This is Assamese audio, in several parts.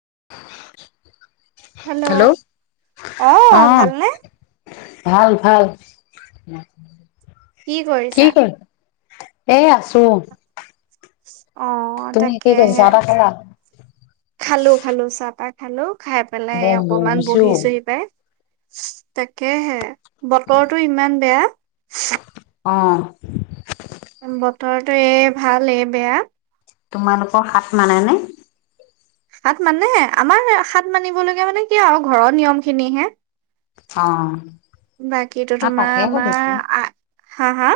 [unintelligible] হেল্ল, ' অহ অ ভালনে? ভাল ভাল। কি কৰিছা? এ আছো। [unintelligible] অ তুমি কি কৰি তাকেহে, চাহ তাহ খালা খালো খালো চাহপাত। হেল্ল'? খাই পেলাই অকমান বহিছো বহিছোহি পাই। তাকেহে বতৰটো ইমান বেয়া। অহ। বতৰটো এ ভাল, এ বেয়া। তোমালোকৰ হাট মানে নে? হাট মানেহে আমাৰ হাট মানিবলৈকে মানে কি আৰু ঘৰৰ নিয়ম খিনিহে। অ বাকীটো মই তোমাৰ তাকে আমাৰ সুধিছো আহ হা হা?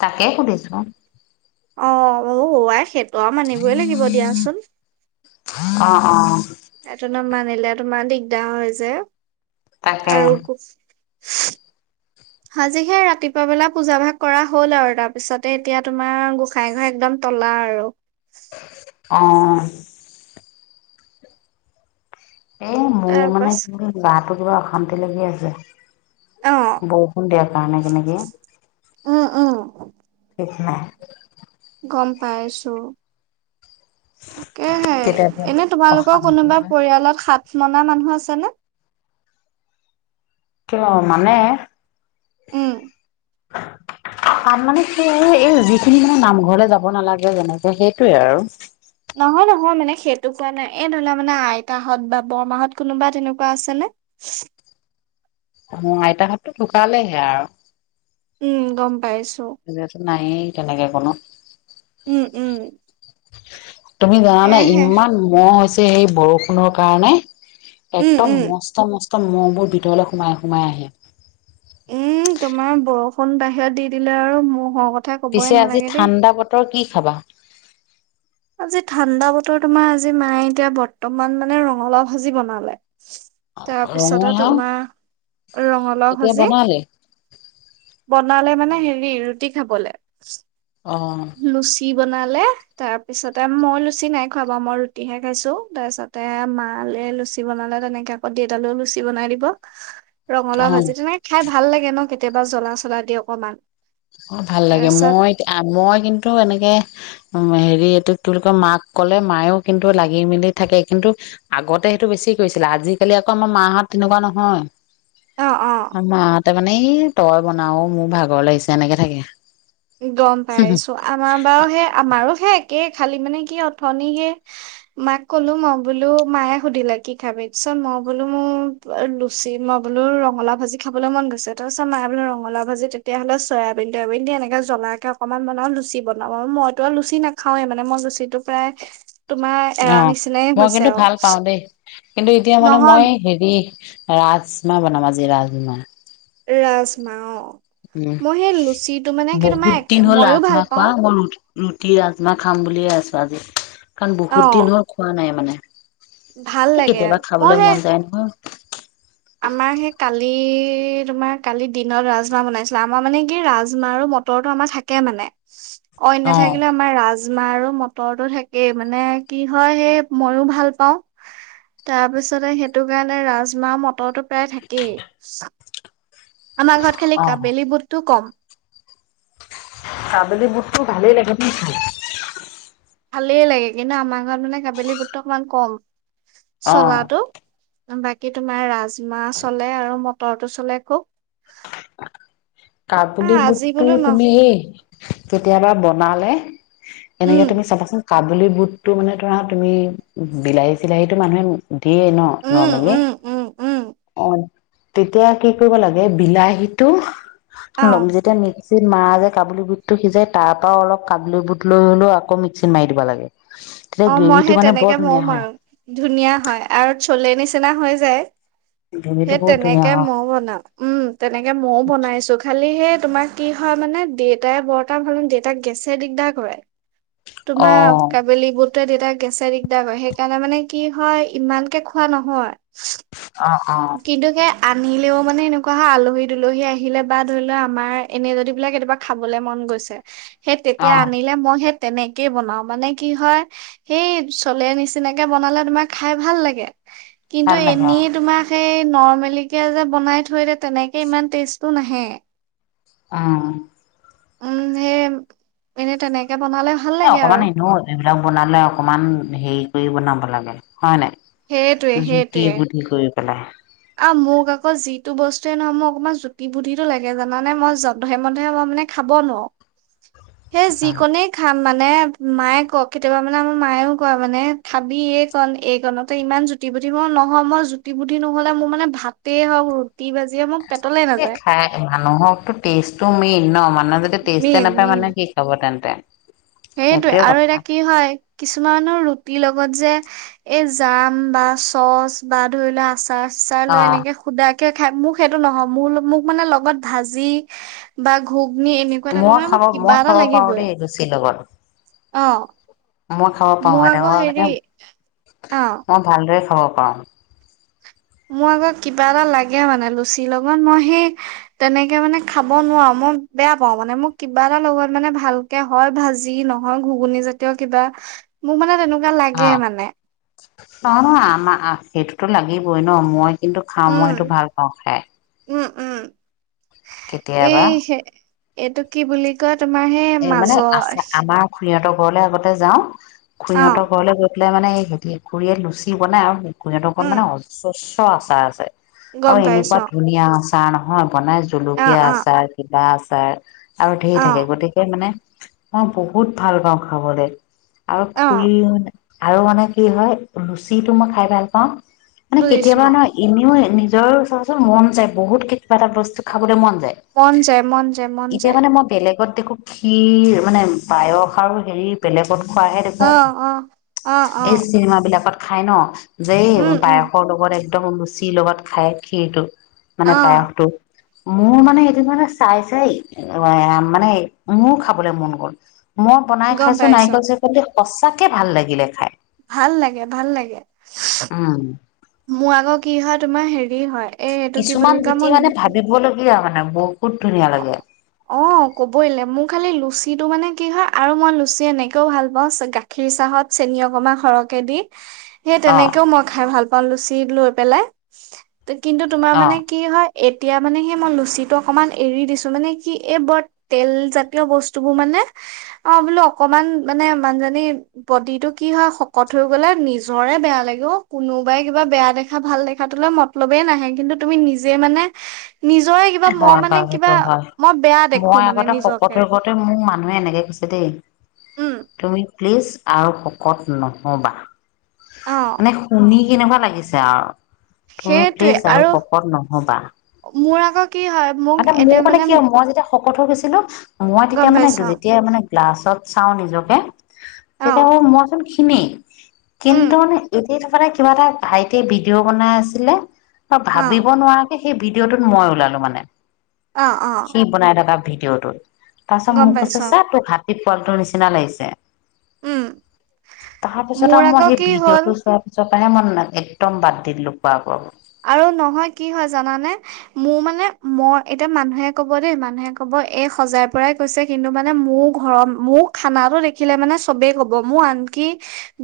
তাকে সুধিছো। অ ব বৱাই খে ত মানিবই লাগিব দিয়াচোন। অ অ এটা ন মানিলে তোমাৰ দিগদাৰ হয় যে। তাকে আৰু আজি হে ৰাতিপুৱা বেলা পূজা ভাগ কৰা হ'ল আৰু তাৰ পিছতে এতিয়া তোমাৰ গোসাই ঘৰ একদম তলা আৰু। অ'। এ মোৰ মানে তাৰপাছ কিনো দাত টো কিবা অশান্তি লাগি আছে। অ বৰষুণ দিয়াৰ কাৰণে কে নেকি? অ অ। ঠিক নাই। গম পাইছো। তাকেহে, কেতিয়াবা এনে তোমালোকৰ অশান্তি কোনোবা হয় পৰিয়ালত সাত মনা মানুহ আছেনে? কিয় মানে উম। কাম মানে কি আৰু এই যিখিনি মানে নামঘৰলে যাব নালাগে যেনেকে সেইটোয়ে আৰু। নহয় নহয় মানে সেইটো কোৱা নাই। এই ধৰি লোৱা মানে আইতাহত বা বৰমাহত কোনোবা তেনেকুৱা আছেনে? অ আইতাহতো ঢোকালে হেয়া। উম গম পাইছ [unintelligible] নায়েই তেনেকে কোনো। উম উম তুমি জানানে এহে ইমান মহ হৈছ এই বৰষুণৰ কাৰণে উম একদম উম মস্ত মস- ত মহবোৰ ভিতৰলৈ সোমাই সোমাই আহে। উম তোমাৰ বৰষুণ বাহিৰত দি দিলে আৰু ম'হ সোমোৱা কথ পিছে আজি ঠাণ্ডা বতৰ কি খাবা? আজি ঠাণ্ডা বতৰ তোমাৰ আজি মায়ে এতিয়া বৰ্তমান মানে ৰঙালাও ভাজি বনালে। তাৰপিছতে ৰঙালাও তোমাৰ ৰঙালাও এতিয়া ভাজি বনালে বনালে মানে হেৰি ৰু টি খাবলে। অ লুচি বনালে তাৰ পিছতে মই লুচি নাই খুৱাবা অ মই ৰুটিহে খাইছো, তাৰপিছতে মালে লুচি বনালে তেনেকে আকৌ দেউতালৈও লুচি বনাই দিব। অ ৰঙালাও ভাজি তেনেকে খাই ভাল লাগে ন কে কেতিয়াবা জ্বলা চলা দি অকণমান। অ ভাল লাগে, মই আ মই কিন্তু টো এনেকে উ হেৰি এইটো তোকে মাক ক'লে মায়ও কিন্তু লাগি মেলি থাকে কিন্তু আগতে সেইটো বেছি কৰিছিলে আজিকালি আকৌ আমাৰ মাহঁত তেনেকুৱা নহয় অ অ আমা হতে মানে এনেই তই বনাও মোৰ ভাগৰ লাগিছে তেনেকে থাকে গম পাইছো আমাৰ বাওঁ সেই আমাৰো সে এ খালি মানে কি অথনি হে মাক ক'লো মই বোলো মায়ে সুধিলে কি খাবি পিছত মই বোলো মোৰ লুচি মই বোলো ৰঙলা ভাজি খাবলৈ মন গৈছে তাৰপিছত মায়ে বোলো ৰঙালা ভাজি তেতিয়া হ'লে চয়াবিন তয়াবিন দ এনেকা জ্বলাকে অকনমান বনা লুচি বনাওঁ আৰু মইতো আৰু লুচি নাখাঁওৱেই মানে মই লুচি টো প্ৰায় তোমাৰ এৰা অ নিচিনাই মই হৈছে কিন্তু আৰু ভাল পাওঁ দেই কিন্তু এতিয়া মানে নহয় মই হেৰি ৰাজমাহ বনাম আজি ৰাজমাহ ৰাজমা অ উম মই সেই লুচিটো মানে কি তোমাৰ বহুত একে- দিন হ'ল মইয়ো ভাল ৰাজমাহ খোৱা পাওঁ হল অকল ৰুটি ৰুটি ৰাজমাহ খাম বুলিয়ে আছো আজি কাৰণ অ বহুত দিন হ'ল খোৱা নাই মানে ভাল এই লাগে কেতিয়াবা মই খাবলৈ হে মন যায় নহয় আমাৰ সেই কালি তোমাৰ কালি দিনত ৰাজমাহ বনাইছিলা আমাৰ মানে কি ৰাজমাহ আৰু মটৰটো আমাৰ থাকে মানে অন্য অ থাকিলে আমাৰ ৰাজ ৰাজমাহ আৰু মটৰটো থাকেই মানে কি হয় সেই মইও ভাল পাওঁ তাৰপিছতে সেইটো কাৰণে ৰাজমাহ মটৰ মটৰ তো প্ৰায় থাকেই আমাৰ ঘৰত খালি অ কাবেলী বোদতো কম কাবেলি বুটটো ভালেই লাগে বুজিছে ভালেই লাগে কিন্তু আমাৰ ঘৰত মানে কাবেলি বুটটো অকণমান কম অ চলাটো বাকী তোমাৰ ৰাজমাহ চলে আৰু মটৰটো চলে খুব আহ কাবুলি আজি বুটটো বোলো ন তুমি এই কেতিয়াবা বনালে এনেকে উম তুমি চাবাচোন কাবুলী বুটটো মানে ধোৰা তুমি বিলাহী চিলাহীটো মানুহে দিয়ে ন উম নমেলি উম উম উম অ তেতিয়া কি কৰিব লাগে বিলাহীটো অ ল'ম যেতিয়া নি মিক্সিত মাৰা যে কাবুলী বুটটো সিজাই তাৰ পৰা অলপ কাবুলী বুট লৈ হলেও আকৌ মিক্সিত মাৰি দিব লাগে তেতিয়া অ মই গ্ৰেভিটো সে মানে বৰ তেনেকে মৌ ধুনীয়া হয় মাৰো‌ আৰু ধুনীয়া হয় আৰু চলে নিচিনা নিচনা হৈ যায় গ্ৰেভিটো সেই বহুত ধুনীয়া তেনেকে হয় মই বনাম উম তেনেকে মইও বনাইছো খালি সেই তোমাৰ কি হয় মানে দেউতাই বৰ্তটা ভাল দেউতাক গেছে দিগদাৰ কৰে। অ তোমাৰ কাবেলি বোত। তে দেউতাক গেছে দিগদাৰ কৰে সেইকাৰণে মানে কি হয় ইমানকে খোৱা নহয়। অ অ। কিন্তু সেই আনিলেও মানে এনেকুৱা হয় আলহী দুলহী আহিলে বা ধৰি লোৱা আমাৰ এনে যদি বোলে কেতিয়াবা খাবলে মন গৈছে। সেই অ তেতিয়া আনিলে মই সেই। তেনেকেই বনাও মানে কি হয় সেই চলে নিচিনাকে বনালে তোমাৰ খাই ভাল লাগে। কিন্তু ভাল লাগে অ এনেয়ে তোমাক। সেই নৰমেলিকিয় যে বনাই থৈ দে তেনেকে ইমান টেষ্টটো নাহে। অ। উম সেই এনেই তেনে। এ অকমান এনেও এইবিলাক বনালে অকমান হেৰি। গ বনাব লাগে। হোৱা নাই সেইটোৱে জুতি সেইটোৱে। বুদ্ধি কৰিব। তেলে। মোক আকৌ যিটো বস্তুৱে নহয় মোক অকমান জুতি বুটিটো লাগে জানে মই যধে মধে মই মানে খাব নোৱাৰো। সেই যিকোনে খাম। মানে মায়ে কওক কেতিয়াবা মানে আমাৰ মায়েও কোৱা মানে থাবি এই কন এই কণতে ইমান জুতি বুদ্ধি মই নহওঁ মই জুতি বুদ্ধি নহল। মোৰ মানে ভাতেই হওক ৰুটি বাজিয়ে মোক। এ খাই মানুহকো টেষ্ট। মেনড। আপোনাৰ যদি টেষ্টে নাপায় মানে কি খাব তেন্তে। সেইটয়ে সেইটোয়ে আৰু কথা এতিয়া কি হয় কিছুমানৰ ৰুটিৰ লগত যে। এই জাম বা চচ বা ধৰি লোৱা আছে। চাহ চাহ অ লৈ এনেকে সুধাক। খাই মোক সেইটো নহয় মোৰ মোক মানে লগত ভাজি বা ঘ। মই খাব মই খাব পাৰো দেই লুচিৰ লগত। অ মই খাব মোৰ পাৰোতে আকৌ ম হেৰি অ মই ভালদৰে। অ মা। মোৰ আগৌ কিবা এটা লাগে মানে লুচিৰ লগত মই সেই তেনেকে মানে খাব নোৱাৰো মই বেয়া পাও মানে মোক কিবা এটা লগত মানে ভালকে হয় ভাজি নহয় ঘুগুন জাতীয় কিবা মোক মানে তেনেকুৱা। কিবা লাগে মানে। নহ নহ আমাৰ সেইটোতো লাগিবই ন মই। কিন্তু খাওঁ উম মইতটো ভাল পাওঁ খাই উম উম কেতিয়াবা। এই সে এইটো কি বুলি ক'য়। তোমাৰ সে মাজৰ। সিহঁতৰ ঘৰলে আগতে যাওঁ অ খুৰীহঁতক ঘৰলে গলো বোলে মানে খুৰীয়ে লুচি বনাই আৰু স খুৰীহঁতৰ ওপৰত উম মানে অজচ্চ আচাৰ আছে অ গম এনেকুৱা পাইছো ধুনীয়া আছে চণহ [unintelligible] বনাই অ জুলকীয়া অ আচাৰ কিবা আ তাই আৰু ধেই অ থাকে গতিকে মানে মই বহুত ভাল পাওঁ খাবলৈ আৰু অ ধুলিলে মানে আৰু মানে কি হয় লুচিটো মই খাই ভাল পাওঁ মানে বুজিছো কেতিয়াবা নহ এনেও নিজৰ ওৰচৰত মন যায় বহুত কিবা এটা বস্তু খাবলৈ মন যায় মন যায় মন যায় মন যায় ব দে [unintelligible] সি মানে পায়স আৰু হেৰি বেলেগত খোৱাহে দেখো অ অ অ অ এই চিনেমাত বিলাকত খাই ন যে উম এইবোৰ উম পায়সৰ লগত একদম লুচিৰ লগত খায় খীৰটো মানে অ পায়সটো মোৰ মানে এইটো মানে চাই চাই মানে মোৰো খাবলৈ মন গ'ল মই বনাই গম খাইছো পাইছো নাৰিকল চাৰিকল দি সঁচাকে ভাল লাগিলে খাই ভাল লাগে ভাল লাগে উও মোৰ আকৌ কি হয় তোমাৰ হেৰি হয় এই এইটো কি কিছুমান বুলি কয় জুতি মই মানে ভাবিবলগীয়া মানে আকৌ অ কবলে মোক খালি লুচিটো মানে কি হয় আৰু মই লুচি এনেকৈও ভাল পাওঁ গাখীৰ চাহত চেনি অকমা সৰহকৈ দি সেই অ তেনেকেও মই খাই ভাল পাওঁ অ লুচি লৈ পেলাই কিন্তু তোমাৰ অ মানে কি হয় এতিয়া মানে সেই মই লুচিটো অকণমান এৰি দিছো মানে কি এই বৰ তেলজাতীয় বস্তুবোৰ মানে অ বোলো অকমান মানে মানুজনি বডি টো কি হয়। শকত হৈ গলে নিজৰে বেয়া লাগে অ কোনোবাই কিবা বেয়া দেখা ভাল দেখাটোলে মতলবেই নাহে কিন্তু তুমি নিজে মানে নিজৰে কিবা ম মানে বাৰু হয় সেইটো হয় মই বেয়া দেখো মই মানে আগতে শকত নিজকে শকতে মোৰ মানুহে এনেকে কৈছে দেই উম তুমি প্লিজ আৰু শকত নহ'বা। অ মানে শুনি কেনেকুৱা লাগিছে আৰ তুমি প্লিজ আৰু শকত নহ'বা। মোৰ আকৌ কি হয় মোক মানে মোৰ এতিয়া মানে কি মই যেতিয়া শকত হৈ গৈছিলো মই গম তেতিয়া মানে পাইছ যেতিয়া মানে ক্লাছত চাওঁ নিজকে তেইতিয়া অ মইচোন খি- ক্ষিণেই উম, কিন্তু ইট- সেই থকাতে কিবা এটা ভাইতিয়ে ভিডিঅ' বনাই আছিলে ত অ', ভাবিব নোৱাৰাকে সে ভিডিঅটোত মই ওলালোঁ মানে। অ', অ', সি বনাই থকা ভিড- ভিঅটোত তাৰপিছত গম মোক কৈছে পাইছো চা অ', তো হাত- পোৱালিটোৰ নিচিনা লাগিছে। উম, তাৰপিছত মোৰ আৰু আকৌ মই সেই কি হ'ল ভিডিঅ'টো চোৱাৰ পিছত কিবাহে মন না একদম বাদ দিলোঁ বা কৰ। আৰু নহয় কি হয় জানানে মোৰ মানে মই এতিয়া মানুহে কব দেই। মানুহে কব এই সজাই পৰাই কৈছে। কিন্তু মানে মোৰ ঘৰৰ মোৰ খানা দেখিলে মানে চবেই কব মোৰ আনকি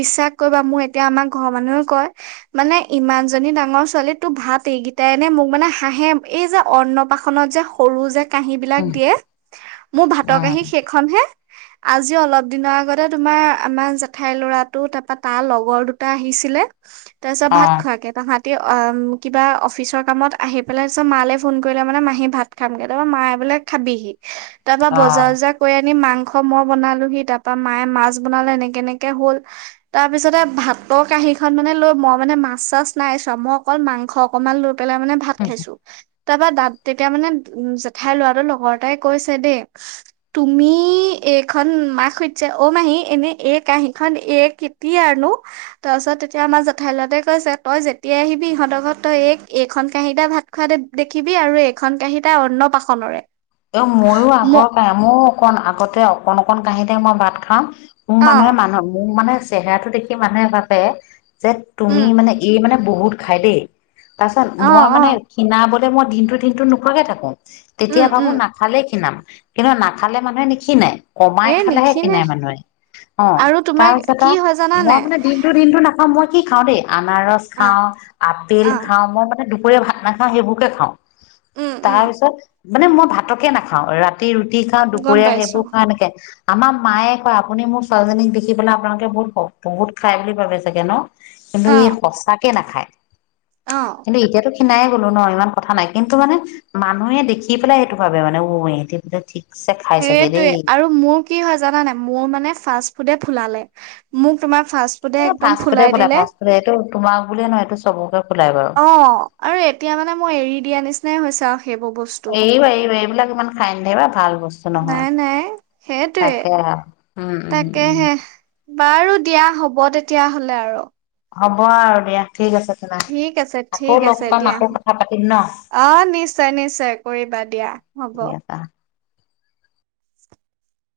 বিশ্বাস কৰিবা মোৰ এতিয়া আমাক ঘৰৰ মানুহে কয় মানে ইমান জনী ডাঙৰ- ছোৱালী তো ভাত এইকেইটাইনে মোক মানে হাঁহে এই যে অন্নপাশনত যে সৰু যে কাহি বিলাক উম, দিয়ে মোৰ ভাতৰ কাহি উম, সেইখন হে আজি অলপ দিনৰ আগতে তোমাৰ আমাৰ জেঠাইৰ ল'ৰাটো তাৰপা তাৰ লগৰ দুটা আহিছিলে তাৰপিছত ভাত অ', খোৱাকে তাহাত। ওম কিবা অফিচৰ কামত আহি পেলাই তছত মালৈ ফোন কৰিলে। মানে মাহী ভাত খামগৈ তাৰপৰা মে বোলে খাবিহি। তাৰপা অ', বজাৰ উম। জাৰ কৰি আ- নি মাংস মই বনালো তাপা মায়ে মাছ বনালো এনেকে এনেকে হ'ল। তাৰ পিছতে ভাতৰ কাহি খন মানে লৈ মই মানে মাছ চাছ নাই কাম অকল মাংস অকনমান ল পেলাই মানে ভাত খাইছো তাৰপা দাত তে তেতিয়া মানে উ জেঠাই লৰাটোৰ লগৰটাই কৈছে দেই তুমি এইখন মাক সুধছে অ মাহী এনে এ কাঁহীখন এ কেতিয়া আৰুনো তাৰপাছত তেতিয়া আমাক জেঠাই লৰাটাই কৈছে তই এতিয়া আহিবি ইহঁতৰ ঘত তই এক এইখন কাঁহিতে ভাত খোৱা দেখিবি আৰু এখন কাঁহিতে অন্ন পাশনৰে এ মইয়ো আগৰ পাই মৌ অকণ আগতে অকন অকণ কাঁহীতে মই ভাত খাম মোৰ অ মানুহে মান মোৰ মানে চেহেৰাটো দেখি মানুহে ভাবে যে তুমি উম মানে এই মানে বহুত খাই দেই তাৰ পিছত অ মই অ মানে খীণা বলি যে মই দিনটো দিনটো নোখুৱাকে থাকো তেতিয়া উম কথাবোৰ উম নাখালে খিনাম কিন্তু নাখালে মানুহে নিখিনাই কমাই এ খালেহে নিখিনে খিনাই মানুহে অ আৰু তোমাৰ তাৰপিছত কি আ হয় জানানে মই মানে দিনতটো দিনতটো নাখাওঁ মই কি খাওঁ দেই আনাৰস অ খাওঁ আপেল অ খাওঁ মই মানে দুখ পৰীয়া ভাত নাওঁ সেইবোৰকে খাওঁ উম উম তাৰ পিছত। মানে মই ভাতকে নাখাওঁ ৰা ৰাতি ৰুটি খাওঁ গম দুপৰীয়া পাইছো সেইবোৰ খা নেকে আমাৰ মায়ে কয় আপুনি মোৰ ছোৱালীজনীক দেখি পেলাই আপোনালোকে বহুত বহুত খাই বুলি ভাবে চাগে ন কিন্তু অ ই সচাকে নাখায় অ কিন্তু এতিয়াতো খিনাই গলো ন ইমান কথা নাই কিন্তু মানে মানুহে দেখি কি পেলাই সেইটো ভাবে মানে অ এহেতি ঠিক সেইটোৱে আৰু মোৰ কি হয় জানা নাই মোৰ মানে ফাষ্ট ফুডে ফুলালে মোক তোমাক এ ভাস্কুতে ফুলে ফাস্ক ফুডে এইটো তোমাক বুলিয়ে নহয় এইটো চবকে ফুলাই বাৰু অ আৰু এতিয়া মানে মই এৰি দিয়া নিচিনাই হৈছে আও এইবা এইব এইবিলাক ইমান খাই নাথাকিবা ভাল বস্তু নহয় নাই নাই সেইটোৱে তাকে আৰু উম উম উম তাকেহে বাৰু দিয়া হ'ব তেতিয়া হলেড়্য হ'ব আৰু হ'ব আৰু দিয়া ঠিক আছে তেনে ঠিক আছে আকৌ ঠিক লগ আছে পাম দিয়া, আকৌ কথা পাতিম ন। অ নিশ্চয় নিশ্চয় কৰিবা দিয়া হ'ব। ঠিক আছে।